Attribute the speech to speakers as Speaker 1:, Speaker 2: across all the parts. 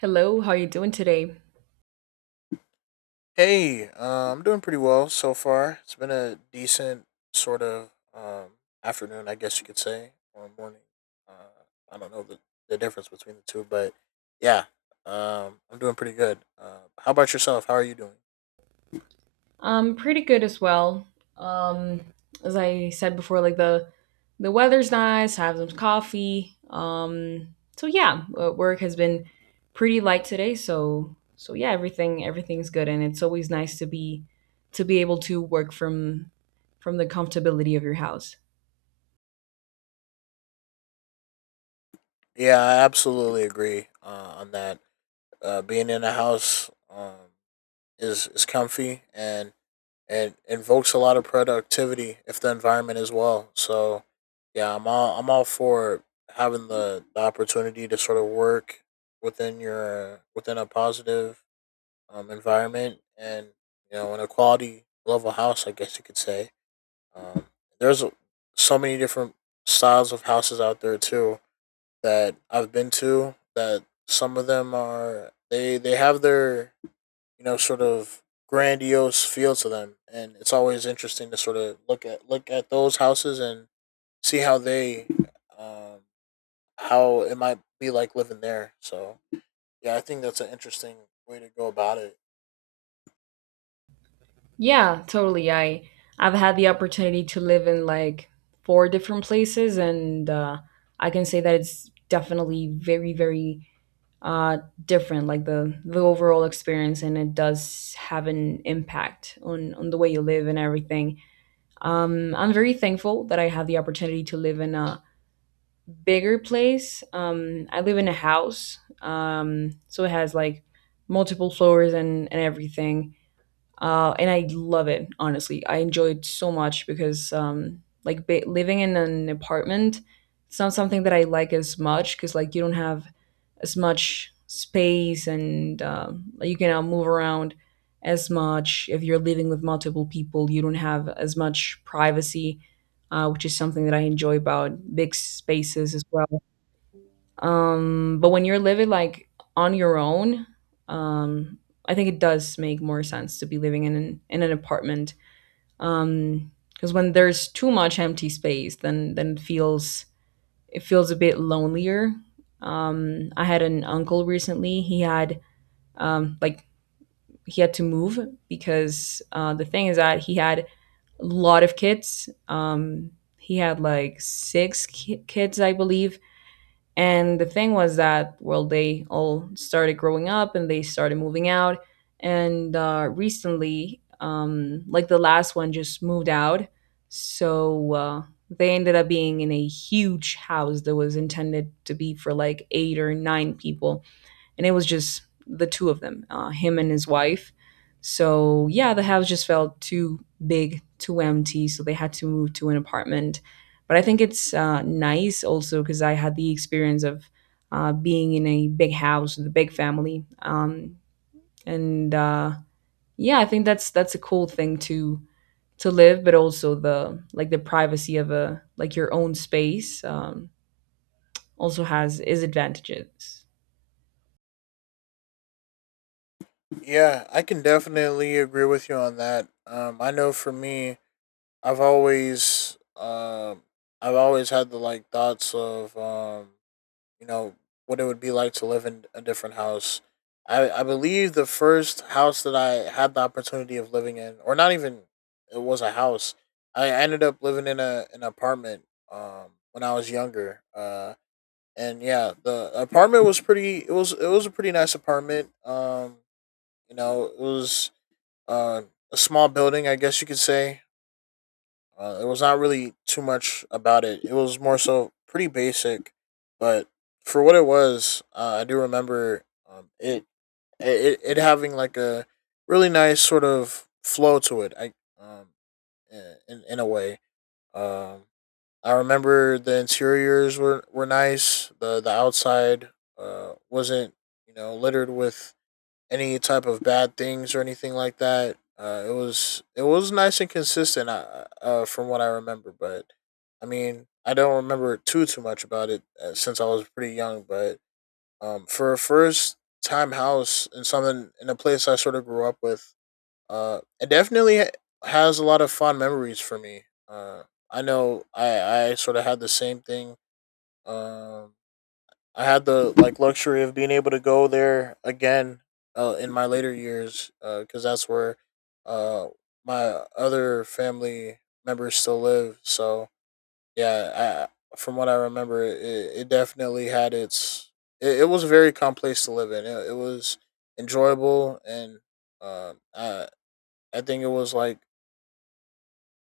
Speaker 1: Hello, how you doing today?
Speaker 2: Hey, I'm doing pretty well so far. It's been a decent sort of afternoon, I guess you could say, or morning. Uh, I don't know the difference between the two, but yeah, I'm doing pretty good. How about yourself? How are you doing?
Speaker 1: Pretty good as well. Um, as I said before, like the weather's nice. I have some coffee. Work has been pretty light today. So yeah, everything's good, and it's always nice to be able to work from the comfortability of your house.
Speaker 2: Yeah, I absolutely agree on that. Being in the house, is comfy and invokes a lot of productivity if the environment is well. So yeah, I'm all for having the opportunity to sort of work within a positive environment and you know in a quality level house, I guess you could say. Um, there's so many different styles of houses out there too that I've been to that some of them are they have their you know, sort of grandiose feel to them, and it's always interesting to sort of look at those houses and see how um, how it might be like living there. So yeah, I think that's an interesting way to go about it.
Speaker 1: Yeah, totally. I I've had the opportunity to live in like four different places, and I can say that it's definitely very uh, different, like the overall experience, and it does have an impact on the way you live and everything. I'm very thankful that I have the opportunity to live in a bigger place. I live in a house, so it has like multiple floors and everything, and I love it. Honestly, I enjoy it so much because like living in an apartment, it's not something that I like as much because like you don't have as much space and like, you cannot move around as much if you're living with multiple people. You don't have as much privacy, which is something that I enjoy about big spaces as well. But when you're living like on your own, um, I think it does make more sense to be living in in an apartment. Because when there's too much empty space, then it feels a bit lonelier. I had an uncle recently. He had um like he had to move because the thing is that he had a lot of kids. He had like kids, I believe, and the thing was that, well, they all started growing up and they started moving out. And recently, like the last one just moved out. So they ended up being in a huge house that was intended to be for like eight or nine people, and it was just the two of them, him and his wife. So yeah, the house just felt too big, too empty, so they had to move to an apartment. But I think it's nice also because I had the experience of being in a big house with a big family, and yeah, I think that's a cool thing to live, but also the like the privacy of a like your own space also has is advantages.
Speaker 2: Yeah, I can definitely agree with you on that. I know for me, I've always, um, I've always had the like thoughts of, you know what it would be like to live in a different house. I believe the first house that I had the opportunity of living in, or not even it was a house. I ended up living in a an apartment when I was younger. And yeah, the apartment was pretty it was a pretty nice apartment. You know, it was uh, a small building, I guess you could say. It was not really too much about it. It was more so pretty basic, but for what it was, I do remember um, it, it having like a really nice sort of flow to it. I um in a way. Um, I remember the interiors were nice. The outside wasn't you know littered with any type of bad things or anything like that. It was nice and consistent from what I remember, but I mean I don't remember too much about it since I was pretty young. But for a first time house and something in a place I sort of grew up with, it definitely has a lot of fond memories for me. I know I I sort of had the same thing. Um, I had the like luxury of being able to go there again in my later years because that's where uh, my other family members still live. So yeah, from what I remember, it definitely had its. It was a very calm place to live in. It was enjoyable, and uh, I I think it was like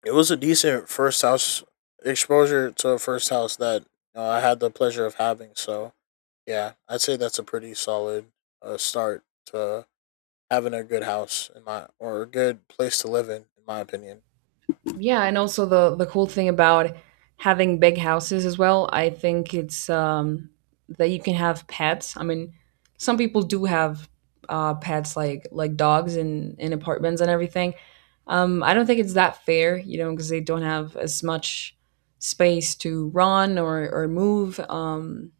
Speaker 2: it was a decent first house exposure to a first house that I had the pleasure of having. So yeah, I'd say that's a pretty solid start to having a good house in my or a good place to live in my opinion.
Speaker 1: Yeah, and also the cool thing about having big houses as well, I think it's that you can have pets. I mean, some people do have pets like dogs in apartments and everything. I don't think it's that fair, you know, because they don't have as much space to run or move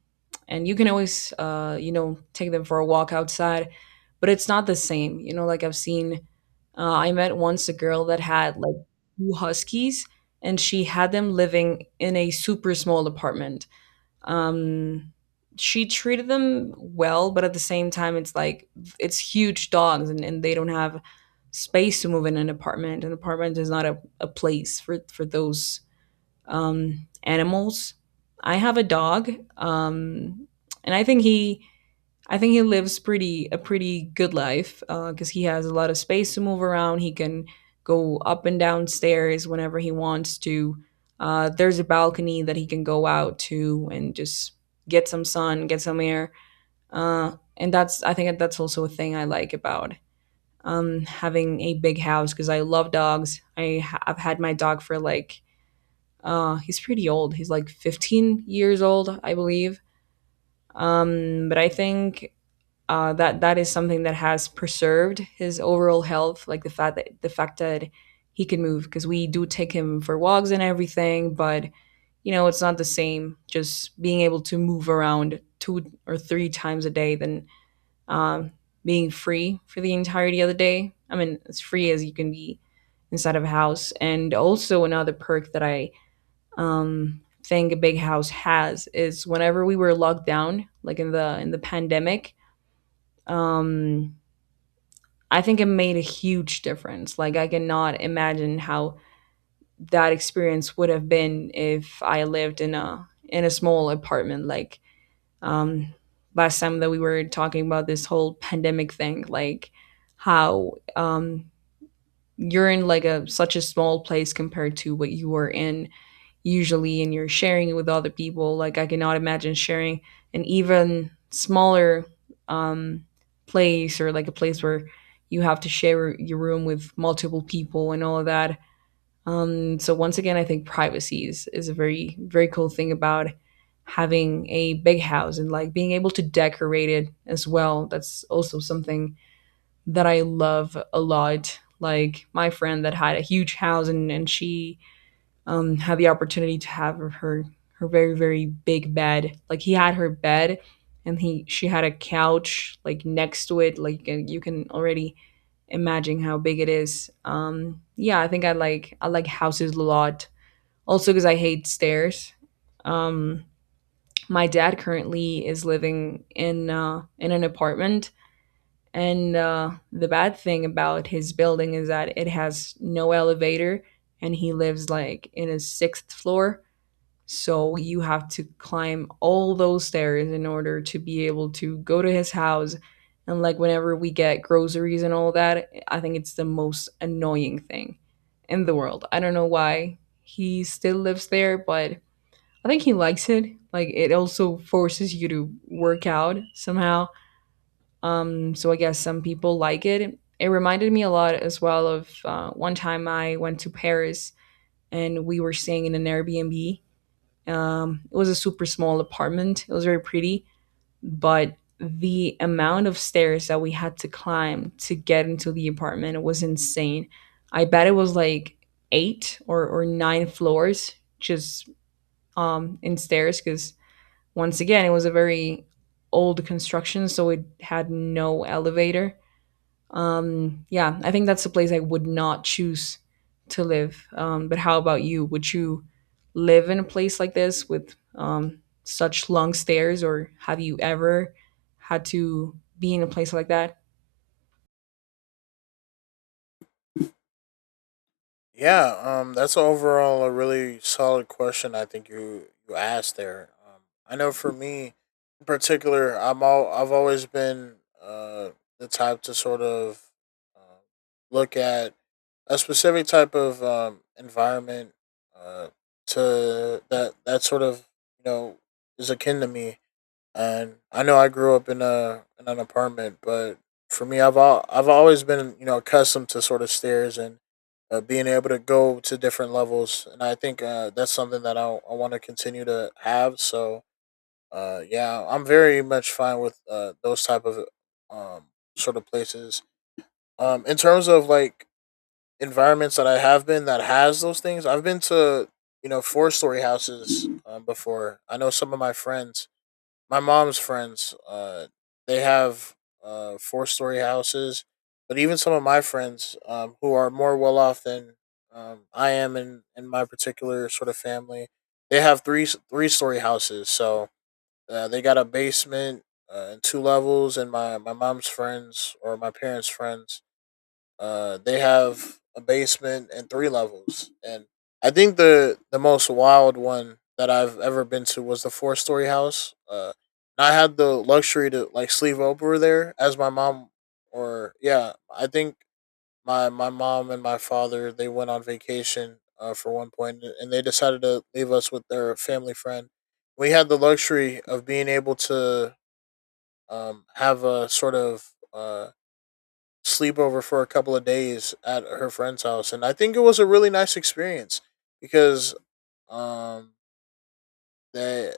Speaker 1: and you can always you know take them for a walk outside, but it's not the same. You know, like I've seen I met once a girl that had like two huskies, and she had them living in a super small apartment. Um, she treated them well, but at the same time, it's like it's huge dogs and they don't have space to move in an apartment. An apartment is not a place for those animals. I have a dog, um, and I think he lives pretty a pretty good life because he has a lot of space to move around. He can go up and down stairs whenever he wants to. There's a balcony that he can go out to and just get some sun, get some air. Uh, and that's I think that's also a thing I like about having a big house because I love dogs. I've had my dog for like he's pretty old. He's like 15 years old, I believe. But I think that that is something that has preserved his overall health, like the fact that he can move because we do take him for walks and everything, but you know it's not the same just being able to move around two or three times a day than um, being free for the entirety of the day. I mean, as free as you can be inside of a house. And also another perk that I think a big house has is whenever we were locked down, like in the pandemic, um, I think it made a huge difference. Like I cannot imagine how that experience would have been if I lived in a small apartment. Like um, last time that we were talking about this whole pandemic thing, like how you're in like a such a small place compared to what you were in usually, and you're sharing it with other people. Like I cannot imagine sharing an even smaller um, place or like a place where you have to share your room with multiple people and all of that, so once again I think privacy is a very cool thing about having a big house, and like being able to decorate it as well, that's also something that I love a lot, like my friend that had a huge house and she had the opportunity to have her her very big bed. Like he had her bed, and he she had a couch like next to it. Like, and you can already imagine how big it is. Yeah, I think I like houses a lot. Also because I hate stairs. Um, my dad currently is living in an apartment, and the bad thing about his building is that it has no elevator, and he lives like in his sixth floor. So you have to climb all those stairs in order to be able to go to his house. And like whenever we get groceries and all that, I think it's the most annoying thing in the world. I don't know why he still lives there, but I think he likes it. Like it also forces you to work out somehow. So I guess some people like it. It reminded me a lot as well of one time I went to Paris and we were staying in an Airbnb. It was a super small apartment. It was very pretty, but the amount of stairs that we had to climb to get into the apartment was insane. I bet it was like eight or nine floors just in stairs because once again it was a very old construction, so it had no elevator. Yeah, I think that's the place I would not choose to live. But how about you? Would you live in a place like this with such long stairs, or have you ever had to be in a place like that?
Speaker 2: Yeah, that's overall a really solid question. I think you asked there. I know for me in particular, I've always been uh the type to sort of uh, look at a specific type of environment uh to that that sort of you know is akin to me. And I know I grew up in a in an apartment, but for me, I've always been you know accustomed to sort of stairs and being able to go to different levels, and I think that's something that I want to continue to have. So yeah, I'm very much fine with those type of um, sort of places. In terms of like environments that I have been that has those things, I've been to you know four-story houses before. I know some of my friends my mom's friends, they have four-story houses, but even some of my friends, who are more well off than I am in my particular sort of family, they have three-story houses. So they got a basement and two levels, and my mom's friends or my parents' friends they have a basement and three levels, and I think the most wild one that I've ever been to was the four-story house. I had the luxury to like sleep over there as my mom, or yeah, I think my mom and my father they went on vacation for one point, and they decided to leave us with their family friend. We had the luxury of being able to have a sort of sleepover for a couple of days at her friend's house, and I think it was a really nice experience because um they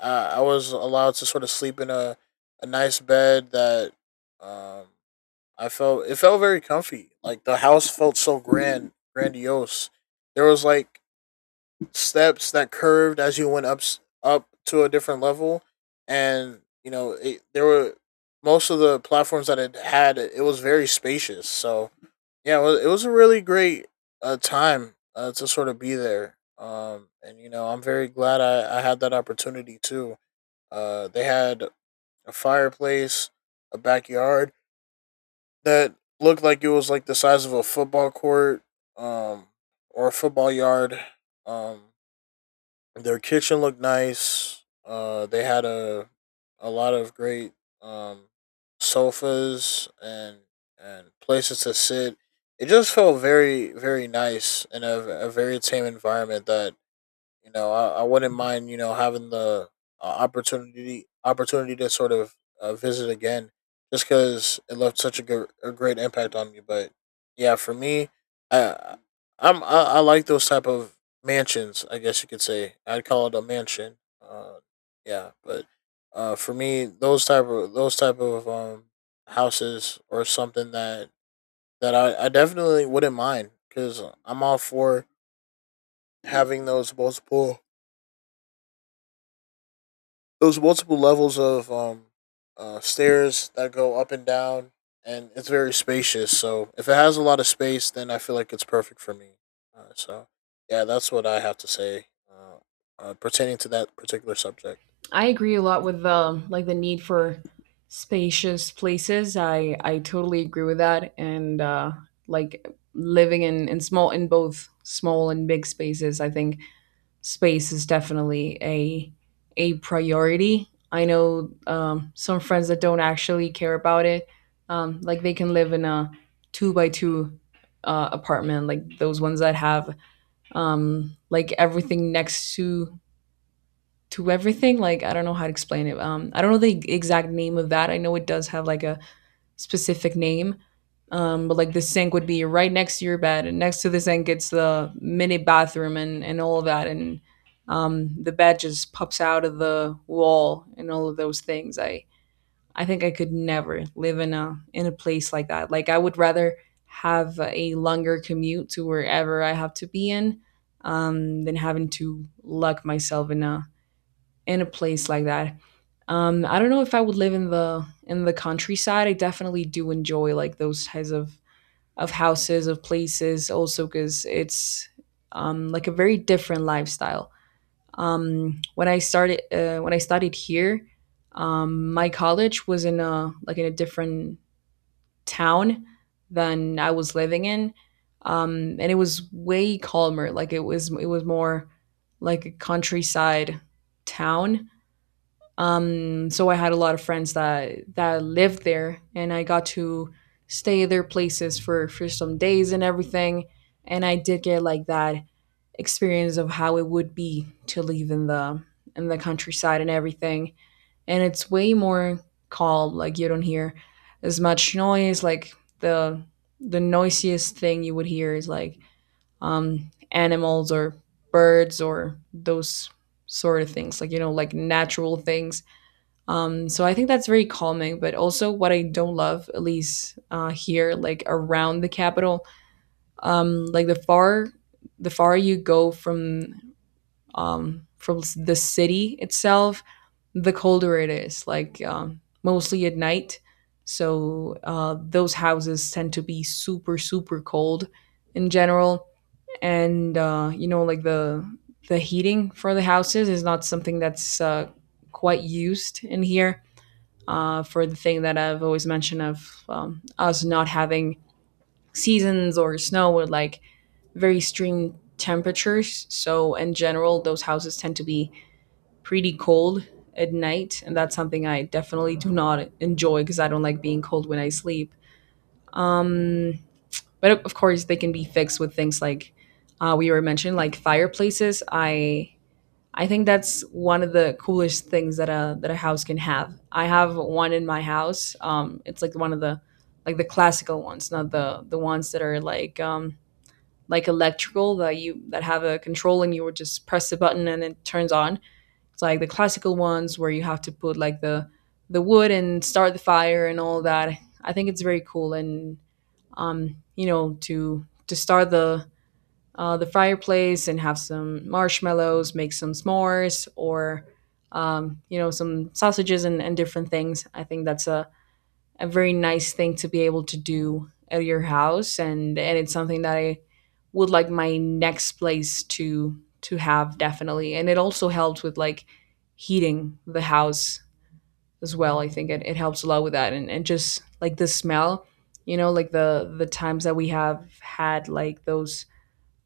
Speaker 2: I, I was allowed to sort of sleep in a nice bed that um I felt it felt very comfy. Like the house felt so grandiose. There was like steps that curved as you went up to a different level, and you know there were most of the platforms that it had. It was very spacious, so yeah, well, it was a really great time to sort of be there. And you know, I'm very glad I had that opportunity too. They had a fireplace, a backyard that looked like it was like the size of a football court, um, or a football yard. Um, their kitchen looked nice. They had a lot of great um, sofas and places to sit. It just felt very nice in a very tame environment that you know, I wouldn't mind you know having the opportunity to sort of visit again, just because it left such a great impact on me. But yeah, for me, I I like those type of mansions. I guess you could say I'd call it a mansion. Uh, yeah, but For me, those type of houses or something that I definitely wouldn't mind because I'm all for having those multiple levels of stairs that go up and down, and it's very spacious. So if it has a lot of space, then I feel like it's perfect for me. So yeah, that's what I have to say pertaining to that particular subject.
Speaker 1: I agree a lot with the like the need for spacious places. I totally agree with that, and like living in small in both small and big spaces. I think space is definitely a priority. I know some friends that don't actually care about it. Like they can live in a two by two apartment, like those ones that have like everything next to everything. Like I don't know how to explain it. I don't know the exact name of that. I know it does have like a specific name, but like the sink would be right next to your bed, and next to the sink it's the mini bathroom and all of that, and the bed just pops out of the wall and all of those things. I think I could never live in a place like that. Like I would rather have a longer commute to wherever I have to be in, than having to lock myself in a place like that. I don't know if I would live in the countryside. I definitely do enjoy like those types of houses of places, also because it's like a very different lifestyle. When I started when I studied here, my college was in a like in a different town than I was living in, and it was way calmer. Like it was more like a countryside town, so I had a lot of friends that that lived there, and I got to stay at their places for some days and everything. And I did get like that experience of how it would be to live in the countryside and everything. And it's way more calm. Like you don't hear as much noise. Like the the noisiest thing you would hear is like animals or birds or those sort of things. Like you know, like natural things, so I think that's very calming. But also, what I don't love, at least here, like around the capital, like the far you go from the city itself, the colder it is. Like mostly at night, so those houses tend to be super cold in general. And you know, like the heating for the houses is not something that's quite used in here for the thing that I've always mentioned of us not having seasons or snow with like very extreme temperatures. So in general, those houses tend to be pretty cold at night, and that's something I definitely do not enjoy because I don't like being cold when I sleep. Um, but of course, they can be fixed with things like we were mentioning, like fireplaces. I think that's one of the coolest things that a house can have. I have one in my house. It's like one of the like the classical ones, not the ones that are like electrical that you that have a control and you would just press the button and it turns on. It's like the classical ones where you have to put like the wood and start the fire and all that. I think it's very cool, and you know, to start the fireplace and have some marshmallows, make some s'mores, or you know, some sausages and different things. I think that's a very nice thing to be able to do at your house, and it's something that I would like my next place to have definitely. And it also helps with like heating the house as well. I think it, it helps a lot with that, and just like the smell, you know, like the times that we have had like those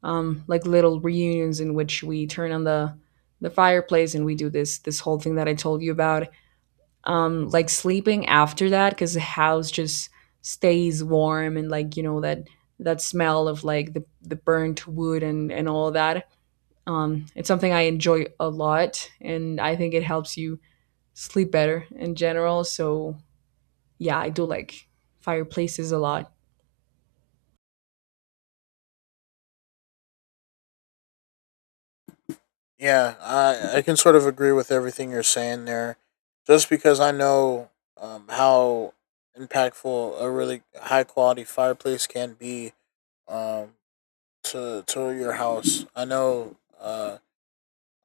Speaker 1: like little reunions in which we turn on the fireplace, and we do this this whole thing that I told you about. Like sleeping after that because the house just stays warm, and like you know that that smell of like the burnt wood and all that. It's something I enjoy a lot, and I think it helps you sleep better in general. So yeah, I do like fireplaces a lot.
Speaker 2: Yeah, I can sort of agree with everything you're saying there, just because I know how impactful a really high quality fireplace can be, um, to your house. I know. Uh,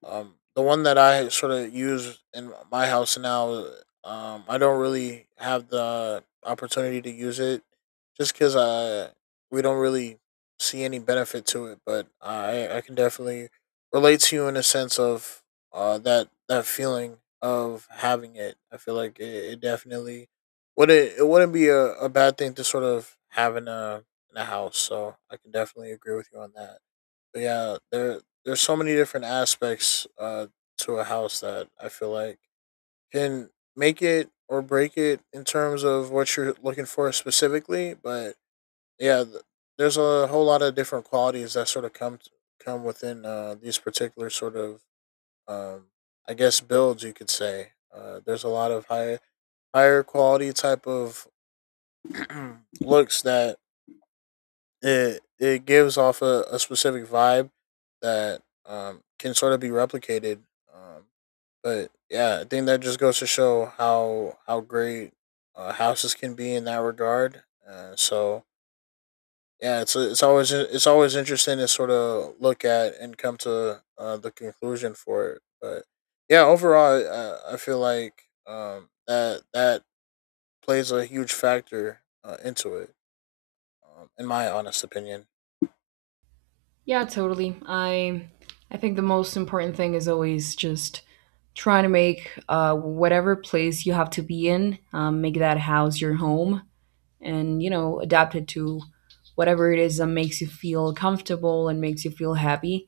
Speaker 2: The one that I sort of use in my house now, I don't really have the opportunity to use it, just because we don't really see any benefit to it. But I can definitely relate to you in a sense of that that feeling of having it. I feel like it definitely would it wouldn't be a bad thing to sort of have in a house. So I can definitely agree with you on that. Yeah, there's so many different aspects to a house that I feel like can make it or break it in terms of what you're looking for specifically. But yeah, there's a whole lot of different qualities that sort of come within these particular sort of um, I guess builds you could say. There's a lot of higher quality type of looks that it gives off a specific vibe that can sort of be replicated. Um, but yeah, I think that just goes to show how great houses can be in that regard. So yeah, it's always interesting to sort of look at and come to the conclusion for it. But yeah, overall, I feel like that plays a huge factor into it, in my honest opinion.
Speaker 1: Yeah, totally. I think the most important thing is always just trying to make whatever place you have to be in, make that house your home, and you know adapt it to whatever it is that makes you feel comfortable and makes you feel happy.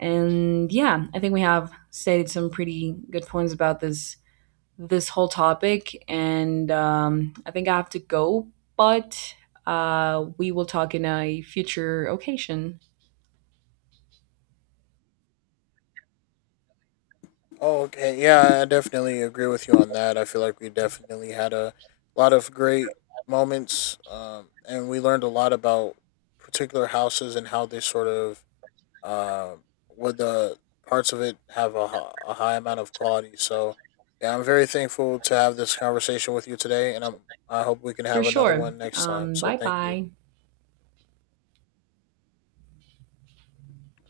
Speaker 1: And yeah, I think we have stated some pretty good points about this this whole topic. And I think I have to go, but we will talk in a future occasion.
Speaker 2: Oh, okay. Yeah, I definitely agree with you on that. I feel like we definitely had a lot of great moments, and we learned a lot about particular houses and how they sort of um, where the parts of it have a high amount of quality. So, yeah, I'm very thankful to have this conversation with you today, and I'm, I hope we can
Speaker 1: For
Speaker 2: have another
Speaker 1: sure.
Speaker 2: one next time. So,
Speaker 1: Bye
Speaker 2: thank you.
Speaker 1: bye.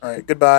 Speaker 2: All right, goodbye.